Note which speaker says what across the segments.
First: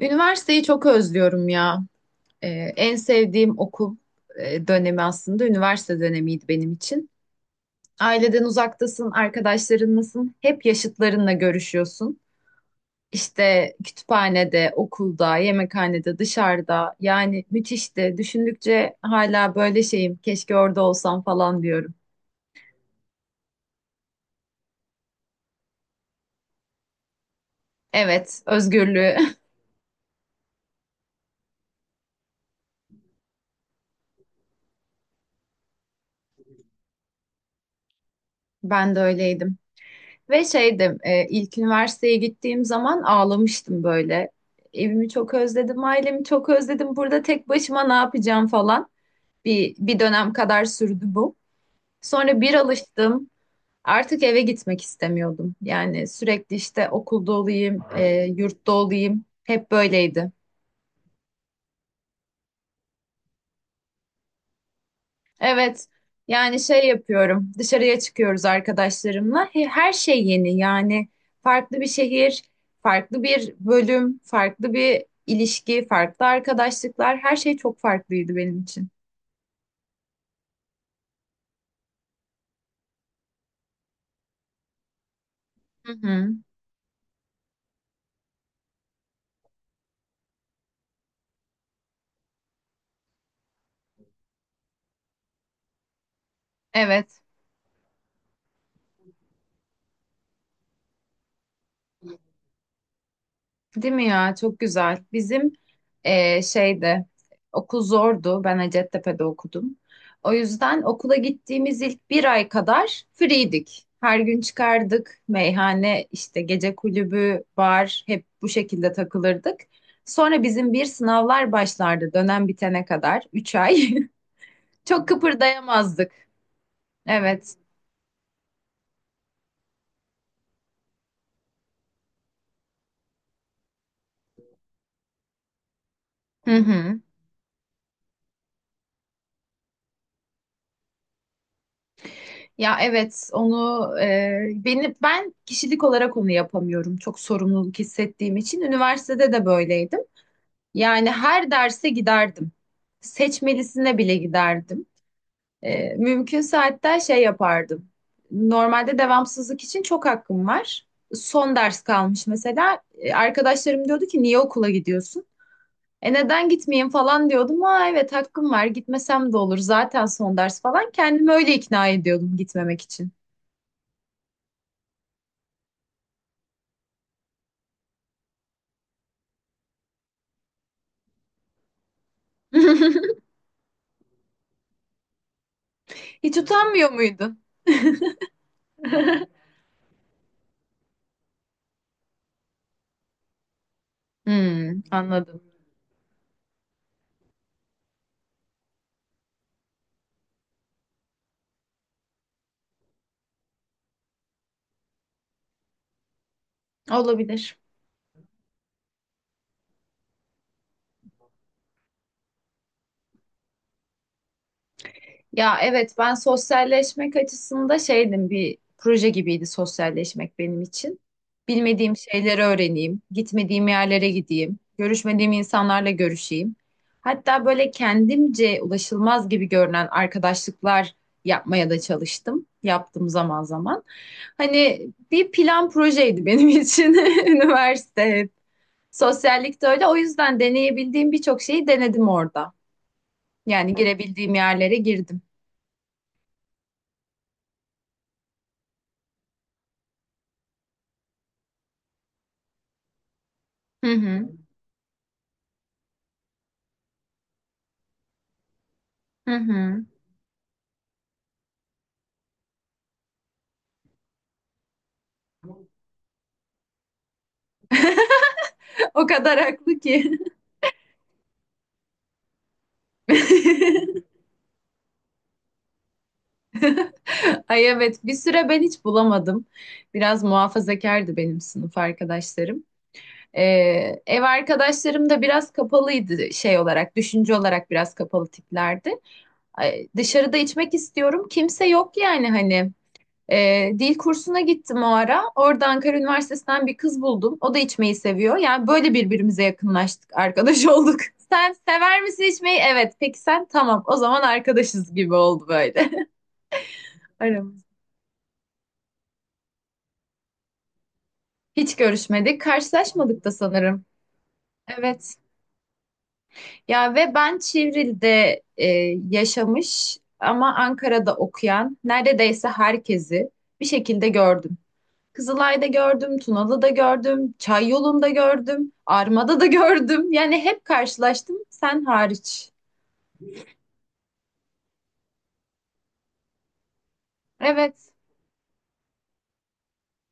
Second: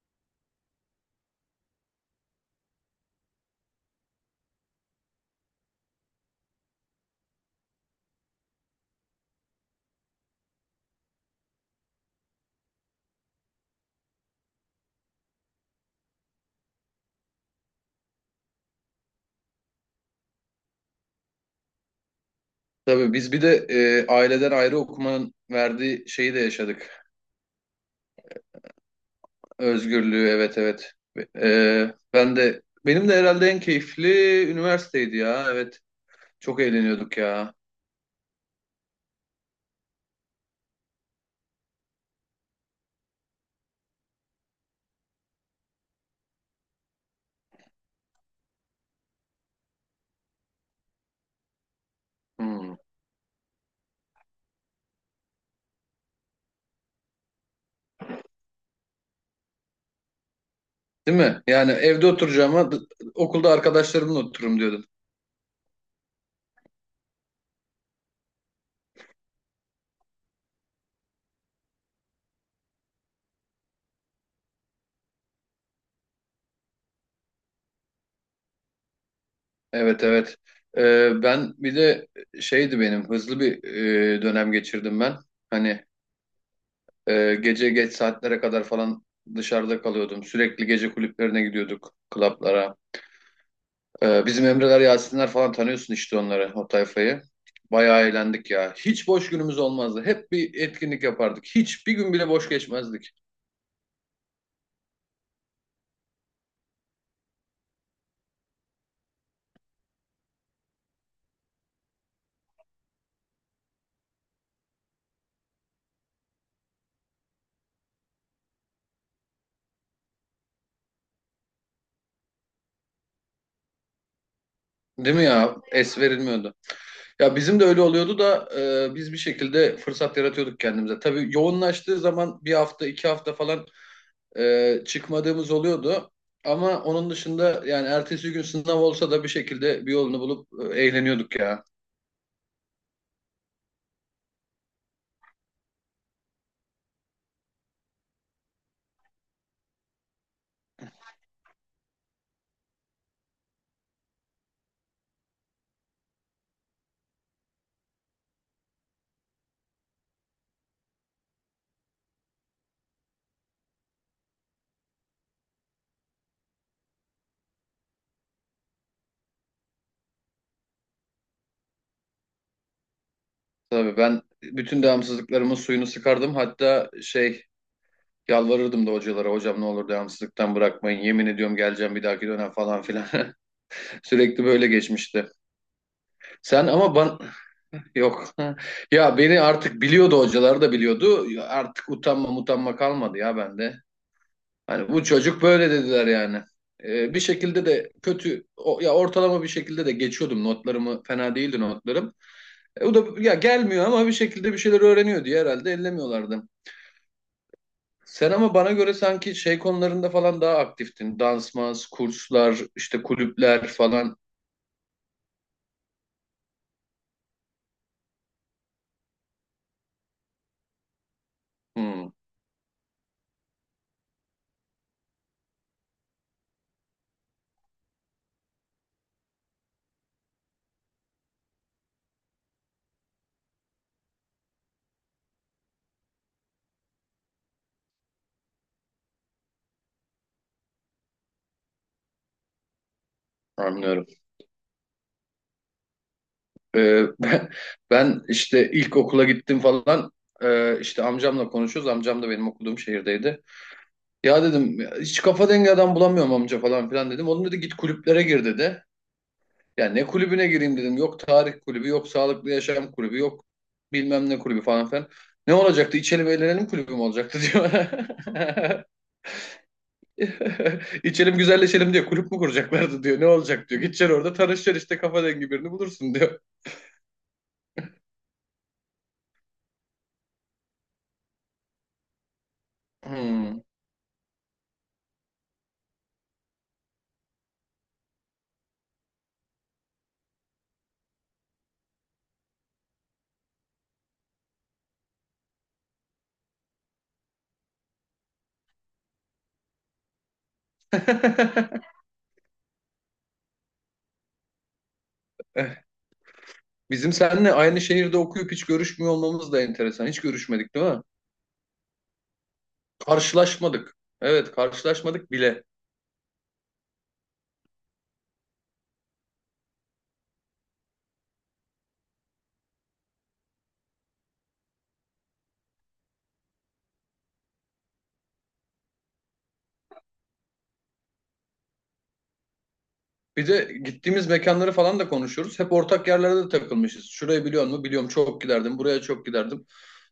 Speaker 1: Üniversiteyi çok özlüyorum ya. Ee, en sevdiğim okul dönemi aslında üniversite dönemiydi benim için. Aileden uzaktasın, arkadaşlarınlasın, hep yaşıtlarınla görüşüyorsun. İşte kütüphanede, okulda, yemekhanede, dışarıda. Yani müthişti. Düşündükçe hala böyle şeyim. Keşke orada olsam falan diyorum.
Speaker 2: Tabii biz bir de aileden ayrı okumanın verdiği şeyi de yaşadık.
Speaker 1: Evet, özgürlüğü.
Speaker 2: Özgürlüğü, evet, evet. Benim de herhalde en keyifli üniversiteydi ya. Evet. Çok eğleniyorduk ya.
Speaker 1: Ben de öyleydim. Ve şeydim ilk üniversiteye gittiğim zaman ağlamıştım böyle. Evimi çok özledim, ailemi çok özledim. Burada tek başıma ne yapacağım falan. Bir dönem kadar sürdü bu. Sonra bir
Speaker 2: Hmm.
Speaker 1: alıştım. Artık eve gitmek istemiyordum. Yani sürekli işte okulda olayım, yurtta olayım. Hep böyleydi.
Speaker 2: Değil mi? Yani evde oturacağıma okulda arkadaşlarımla otururum diyordum.
Speaker 1: Evet. Yani şey yapıyorum. Dışarıya çıkıyoruz arkadaşlarımla. Her şey yeni. Yani farklı bir şehir, farklı bir bölüm, farklı bir ilişki, farklı arkadaşlıklar. Her şey çok farklıydı benim için.
Speaker 2: Evet, evet. Ben bir de şeydi benim hızlı bir dönem geçirdim ben. Hani
Speaker 1: Hı hı.
Speaker 2: gece geç saatlere kadar falan dışarıda kalıyordum. Sürekli gece kulüplerine gidiyorduk, klaplara. Bizim Emreler, Yasinler falan tanıyorsun işte onları, o
Speaker 1: Evet.
Speaker 2: tayfayı. Bayağı eğlendik ya. Hiç boş günümüz olmazdı. Hep bir etkinlik yapardık. Hiç bir gün bile boş geçmezdik.
Speaker 1: Değil mi ya? Çok güzel. Bizim şeyde okul zordu. Ben Hacettepe'de okudum. O yüzden okula gittiğimiz ilk bir ay kadar free'dik. Her gün çıkardık. Meyhane, işte gece kulübü, bar hep bu şekilde takılırdık. Sonra bizim bir sınavlar başlardı dönem bitene kadar. 3 ay. Çok
Speaker 2: Değil mi ya? Es
Speaker 1: kıpırdayamazdık.
Speaker 2: verilmiyordu. Ya
Speaker 1: Evet.
Speaker 2: bizim de öyle oluyordu da biz bir şekilde fırsat yaratıyorduk kendimize. Tabii yoğunlaştığı zaman bir hafta, iki hafta falan çıkmadığımız oluyordu.
Speaker 1: Hı
Speaker 2: Ama
Speaker 1: hı.
Speaker 2: onun dışında yani ertesi gün sınav olsa da bir şekilde bir yolunu bulup eğleniyorduk ya.
Speaker 1: Ya evet onu ben kişilik olarak onu yapamıyorum, çok sorumluluk hissettiğim için üniversitede de böyleydim. Yani her derse giderdim. Seçmelisine bile giderdim. Mümkünse hatta şey yapardım. Normalde devamsızlık için çok hakkım var. Son ders kalmış mesela. Arkadaşlarım diyordu ki niye okula gidiyorsun? Neden gitmeyeyim falan diyordum. Aa evet, hakkım var, gitmesem de olur zaten son ders falan. Kendimi öyle ikna ediyordum gitmemek için.
Speaker 2: Tabii ben bütün devamsızlıklarımın suyunu sıkardım. Hatta şey yalvarırdım da hocalara, hocam ne olur devamsızlıktan bırakmayın, yemin ediyorum geleceğim bir dahaki dönem falan filan. Sürekli böyle geçmişti.
Speaker 1: Hiç
Speaker 2: Sen
Speaker 1: utanmıyor
Speaker 2: ama ben
Speaker 1: muydun?
Speaker 2: yok. Ya beni artık biliyordu, hocalar da biliyordu. Artık utanma utanma kalmadı ya bende.
Speaker 1: Hmm,
Speaker 2: Hani bu çocuk
Speaker 1: anladım.
Speaker 2: böyle dediler yani. Bir şekilde de kötü ya ortalama bir şekilde de geçiyordum, notlarımı fena değildi notlarım. E, o da ya gelmiyor ama bir şekilde bir şeyler öğreniyor diye herhalde ellemiyorlardı.
Speaker 1: Olabilir.
Speaker 2: Sen ama bana göre sanki şey konularında falan daha aktiftin. Dansmaz, kurslar, işte kulüpler falan.
Speaker 1: Ya evet, ben sosyalleşmek açısında şeydim, bir proje gibiydi sosyalleşmek benim için. Bilmediğim
Speaker 2: Hmm,
Speaker 1: şeyleri öğreneyim, gitmediğim yerlere gideyim, görüşmediğim insanlarla görüşeyim. Hatta böyle kendimce ulaşılmaz gibi görünen arkadaşlıklar yapmaya da çalıştım. Yaptım zaman zaman. Hani bir plan projeydi benim için üniversite. Sosyallikte öyle. O yüzden deneyebildiğim birçok şeyi denedim orada. Yani
Speaker 2: anlıyorum.
Speaker 1: girebildiğim yerlere girdim.
Speaker 2: Ee, ben, ben işte ilk okula gittim falan. İşte amcamla konuşuyoruz. Amcam da benim okuduğum şehirdeydi.
Speaker 1: Hı hı.
Speaker 2: Ya dedim "ya hiç kafa dengi adam bulamıyorum amca" falan filan dedim. Onun dedi git kulüplere gir dedi.
Speaker 1: Hı hı.
Speaker 2: Ya ne kulübüne gireyim dedim. Yok tarih kulübü, yok sağlıklı yaşam kulübü, yok bilmem ne kulübü falan filan. Ne olacaktı? İçelim eğlenelim kulübü mü olacaktı diyor.
Speaker 1: O kadar haklı ki.
Speaker 2: İçelim güzelleşelim diyor. Kulüp mü kuracaklardı diyor. Ne olacak diyor. Gideceksin orada tanışacaksın işte, kafa dengi birini bulursun diyor.
Speaker 1: Ay evet, bir süre ben hiç bulamadım. Biraz muhafazakardı benim sınıf arkadaşlarım. Ee,
Speaker 2: Hmm.
Speaker 1: ev arkadaşlarım da biraz kapalıydı, şey olarak, düşünce olarak biraz kapalı tiplerdi. Ay, dışarıda içmek istiyorum. Kimse yok yani, hani. Dil kursuna gittim o ara. Orada Ankara Üniversitesi'nden bir kız buldum. O da içmeyi seviyor. Yani böyle birbirimize yakınlaştık, arkadaş olduk. Sen sever misin içmeyi? Evet. Peki sen? Tamam. O zaman arkadaşız gibi oldu
Speaker 2: Eh,
Speaker 1: böyle
Speaker 2: bizim seninle
Speaker 1: aramız.
Speaker 2: aynı şehirde okuyup hiç görüşmüyor olmamız da enteresan. Hiç görüşmedik değil mi?
Speaker 1: Hiç görüşmedik, karşılaşmadık da sanırım.
Speaker 2: Karşılaşmadık. Evet,
Speaker 1: Evet.
Speaker 2: karşılaşmadık bile.
Speaker 1: Ya ve ben Çivril'de yaşamış ama Ankara'da okuyan neredeyse herkesi bir şekilde gördüm. Kızılay'da gördüm, Tunalı'da gördüm, Çayyolu'nda gördüm, Arma'da da gördüm. Yani hep karşılaştım, sen hariç.
Speaker 2: Bir de gittiğimiz mekanları falan da konuşuyoruz. Hep ortak yerlerde de takılmışız. Şurayı biliyor musun?
Speaker 1: Evet,
Speaker 2: Biliyorum, çok giderdim. Buraya çok giderdim.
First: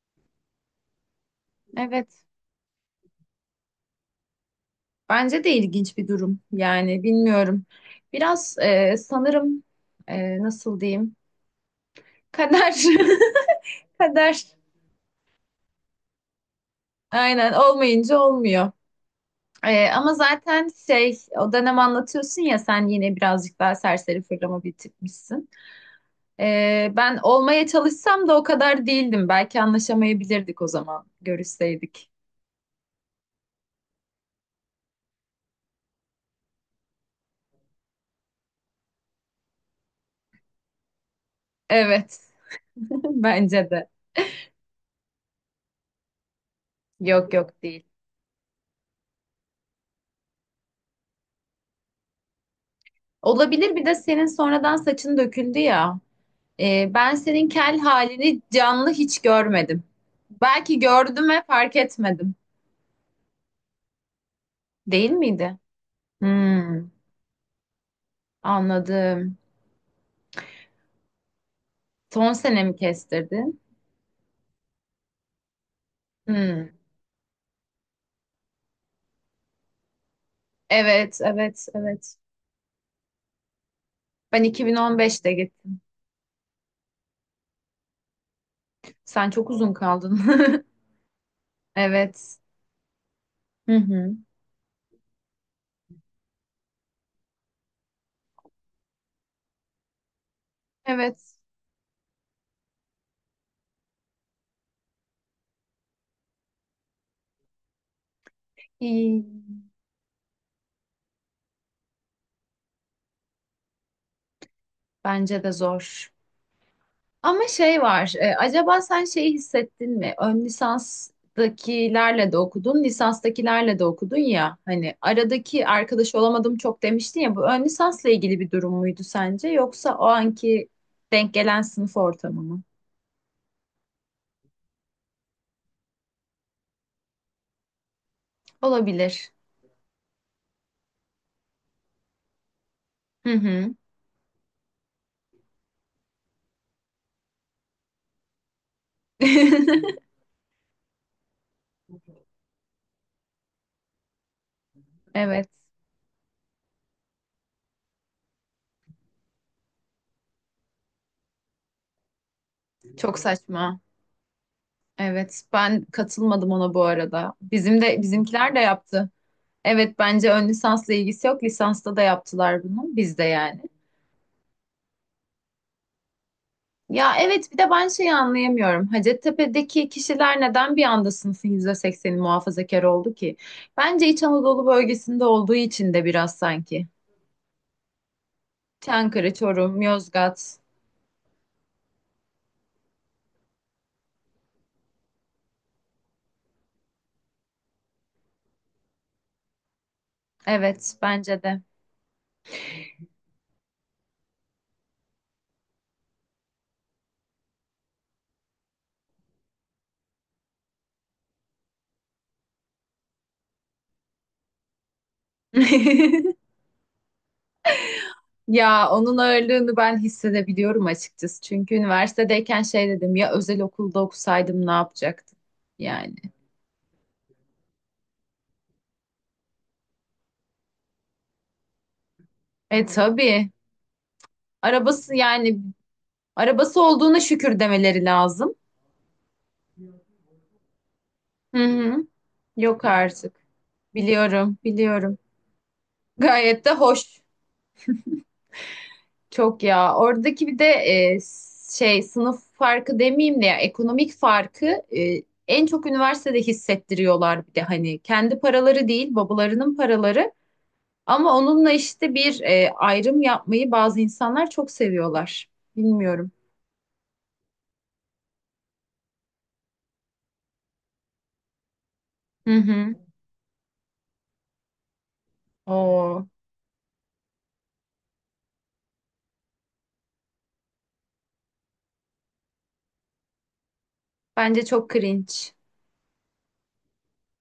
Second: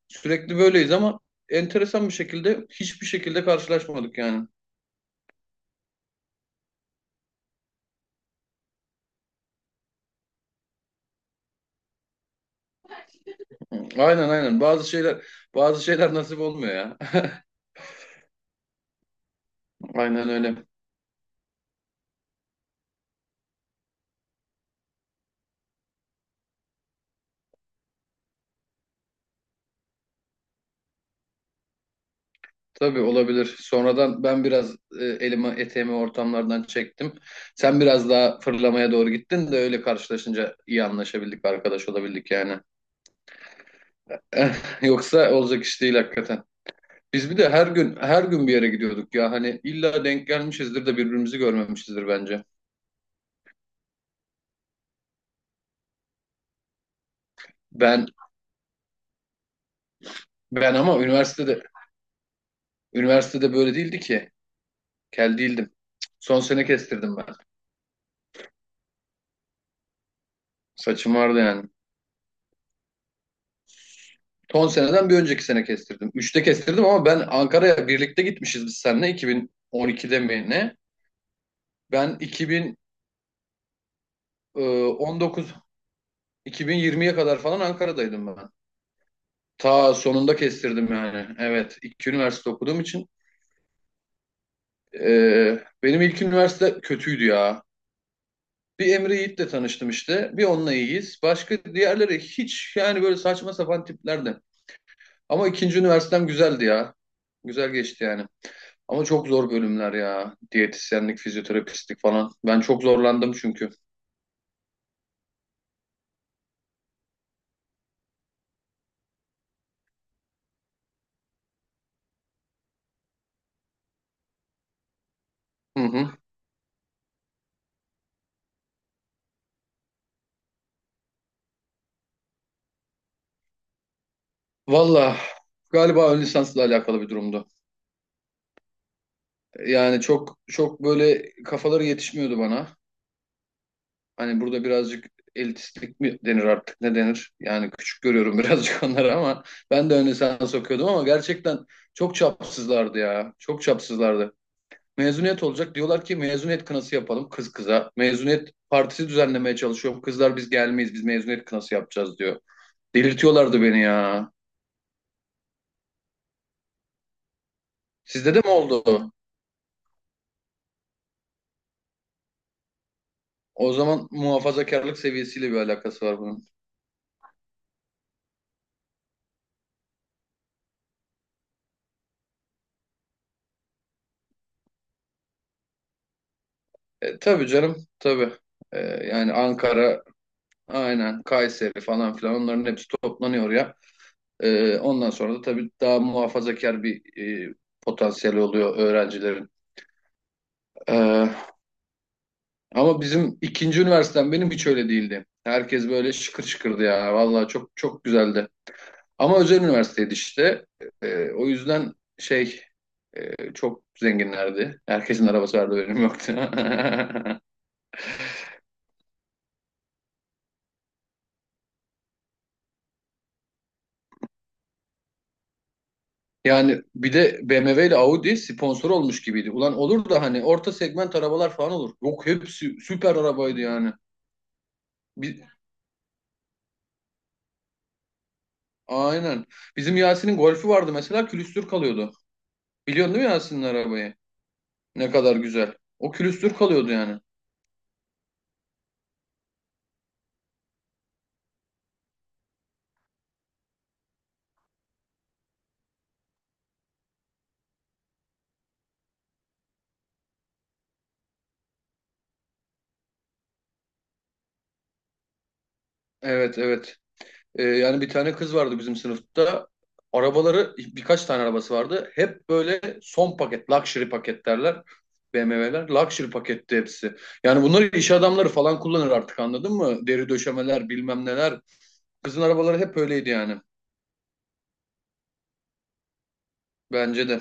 Speaker 2: Sürekli böyleyiz ama enteresan bir
Speaker 1: evet.
Speaker 2: şekilde hiçbir şekilde karşılaşmadık yani.
Speaker 1: Bence de ilginç bir durum. Yani bilmiyorum. Biraz sanırım, nasıl diyeyim? Kader.
Speaker 2: Aynen,
Speaker 1: Kader.
Speaker 2: aynen. Bazı şeyler nasip olmuyor ya.
Speaker 1: Aynen, olmayınca olmuyor. E, ama
Speaker 2: Aynen öyle.
Speaker 1: zaten şey, o dönem anlatıyorsun ya, sen yine birazcık daha serseri fırlama bir tipmişsin. Ben olmaya çalışsam da o kadar değildim. Belki anlaşamayabilirdik o zaman, görüşseydik.
Speaker 2: Tabii olabilir. Sonradan ben biraz elimi eteğimi ortamlardan çektim. Sen biraz daha fırlamaya doğru gittin de öyle karşılaşınca iyi anlaşabildik, arkadaş
Speaker 1: Evet,
Speaker 2: olabildik yani.
Speaker 1: bence de.
Speaker 2: Yoksa olacak iş değil hakikaten. Biz
Speaker 1: Yok,
Speaker 2: bir de
Speaker 1: yok,
Speaker 2: her
Speaker 1: değil.
Speaker 2: gün her gün bir yere gidiyorduk ya. Hani illa denk gelmişizdir de birbirimizi görmemişizdir bence.
Speaker 1: Olabilir, bir de senin sonradan saçın döküldü ya. Ben senin kel
Speaker 2: Ben
Speaker 1: halini canlı hiç görmedim.
Speaker 2: ben
Speaker 1: Belki
Speaker 2: ama
Speaker 1: gördüm ve
Speaker 2: üniversitede
Speaker 1: fark etmedim.
Speaker 2: üniversitede böyle değildi ki.
Speaker 1: Değil
Speaker 2: Kel
Speaker 1: miydi?
Speaker 2: değildim. Son sene
Speaker 1: Hmm,
Speaker 2: kestirdim ben.
Speaker 1: anladım.
Speaker 2: Saçım vardı yani.
Speaker 1: Son sene mi kestirdin?
Speaker 2: Son seneden bir önceki sene kestirdim. Üçte
Speaker 1: Hmm,
Speaker 2: kestirdim ama ben, Ankara'ya birlikte gitmişiz biz seninle 2012'de mi ne?
Speaker 1: evet, evet, evet.
Speaker 2: Ben
Speaker 1: Ben 2015'te
Speaker 2: 2019,
Speaker 1: gittim.
Speaker 2: 2020'ye kadar falan Ankara'daydım ben.
Speaker 1: Sen çok uzun
Speaker 2: Ta
Speaker 1: kaldın.
Speaker 2: sonunda kestirdim yani. Evet, iki
Speaker 1: Evet.
Speaker 2: üniversite okuduğum için
Speaker 1: Hı hı.
Speaker 2: benim ilk üniversite kötüydü ya. Bir Emre Yiğit'le tanıştım işte. Bir onunla iyiyiz.
Speaker 1: Evet.
Speaker 2: Başka diğerleri hiç, yani böyle saçma sapan tiplerdi. Ama ikinci üniversitem güzeldi ya. Güzel geçti yani. Ama
Speaker 1: İyi.
Speaker 2: çok zor bölümler ya. Diyetisyenlik, fizyoterapistlik falan. Ben çok zorlandım çünkü.
Speaker 1: Bence de zor. Ama şey var. Acaba sen şeyi hissettin mi? Ön lisanstakilerle de okudun, lisanstakilerle de okudun ya. Hani aradaki
Speaker 2: Hı hı.
Speaker 1: arkadaş olamadım çok demiştin ya. Bu ön lisansla ilgili bir durum muydu sence? Yoksa o anki denk gelen sınıf ortamı mı?
Speaker 2: Valla galiba ön lisansla alakalı bir durumdu.
Speaker 1: Olabilir.
Speaker 2: Yani çok çok böyle kafaları yetişmiyordu bana.
Speaker 1: Hı hı.
Speaker 2: Hani burada birazcık elitistlik mi denir artık, ne denir? Yani küçük görüyorum birazcık onları ama ben de ön lisans okuyordum ama gerçekten çok çapsızlardı ya. Çok çapsızlardı. Mezuniyet
Speaker 1: Evet.
Speaker 2: olacak. Diyorlar ki mezuniyet kınası yapalım kız kıza. Mezuniyet partisi düzenlemeye çalışıyorum. Kızlar biz gelmeyiz, biz mezuniyet kınası yapacağız diyor.
Speaker 1: Çok
Speaker 2: Delirtiyorlardı
Speaker 1: saçma.
Speaker 2: beni ya.
Speaker 1: Evet. Ben katılmadım ona bu arada. Bizim de
Speaker 2: Sizde de mi
Speaker 1: bizimkiler de yaptı.
Speaker 2: oldu?
Speaker 1: Evet, bence ön lisansla ilgisi yok. Lisansta da yaptılar bunu bizde yani.
Speaker 2: O zaman muhafazakarlık seviyesiyle bir alakası var bunun.
Speaker 1: Ya evet, bir de ben şeyi anlayamıyorum. Hacettepe'deki kişiler neden bir anda sınıfın %80'i muhafazakar oldu ki? Bence İç Anadolu bölgesinde olduğu için de biraz sanki.
Speaker 2: Tabii canım tabii. E, yani
Speaker 1: Çankırı, Çorum,
Speaker 2: Ankara,
Speaker 1: Yozgat.
Speaker 2: aynen Kayseri falan filan, onların hepsi toplanıyor ya. Ondan sonra da tabii daha muhafazakar bir e, potansiyeli oluyor öğrencilerin.
Speaker 1: Evet
Speaker 2: E,
Speaker 1: bence de.
Speaker 2: Ama bizim ikinci üniversitem benim hiç öyle değildi. Herkes böyle şıkır şıkırdı ya. Vallahi çok çok güzeldi. Ama özel üniversiteydi işte. O yüzden şey çok zenginlerdi. Herkesin arabası vardı, benim yoktu.
Speaker 1: Ya onun ağırlığını ben hissedebiliyorum açıkçası. Çünkü üniversitedeyken şey dedim ya, özel okulda okusaydım ne yapacaktım yani.
Speaker 2: Yani bir de BMW ile Audi sponsor olmuş gibiydi. Ulan olur da hani orta segment arabalar falan olur. Yok, hepsi
Speaker 1: E
Speaker 2: süper
Speaker 1: tabii.
Speaker 2: arabaydı yani.
Speaker 1: Arabası
Speaker 2: Bi-
Speaker 1: yani Arabası olduğuna şükür demeleri lazım.
Speaker 2: aynen. Bizim Yasin'in Golf'ü vardı mesela,
Speaker 1: Hı
Speaker 2: külüstür
Speaker 1: hı.
Speaker 2: kalıyordu.
Speaker 1: Yok
Speaker 2: Biliyorsun değil mi
Speaker 1: artık.
Speaker 2: Yasin'in arabayı?
Speaker 1: Biliyorum,
Speaker 2: Ne
Speaker 1: biliyorum.
Speaker 2: kadar güzel. O külüstür
Speaker 1: Gayet de
Speaker 2: kalıyordu yani.
Speaker 1: hoş. Çok ya. Oradaki bir de şey, sınıf farkı demeyeyim de ya, ekonomik farkı en çok üniversitede hissettiriyorlar, bir de hani kendi paraları değil, babalarının paraları, ama onunla işte bir ayrım yapmayı bazı insanlar çok seviyorlar. Bilmiyorum.
Speaker 2: Evet, evet. Yani bir tane kız vardı bizim sınıfta. Arabaları, birkaç tane arabası vardı. Hep
Speaker 1: Hı
Speaker 2: böyle
Speaker 1: hı.
Speaker 2: son paket, luxury paket derler. BMW'ler
Speaker 1: Oo,
Speaker 2: luxury paketti hepsi. Yani bunları iş adamları falan kullanır, artık anladın mı? Deri döşemeler bilmem neler. Kızın arabaları hep öyleydi yani.
Speaker 1: bence çok cringe.
Speaker 2: Bence de.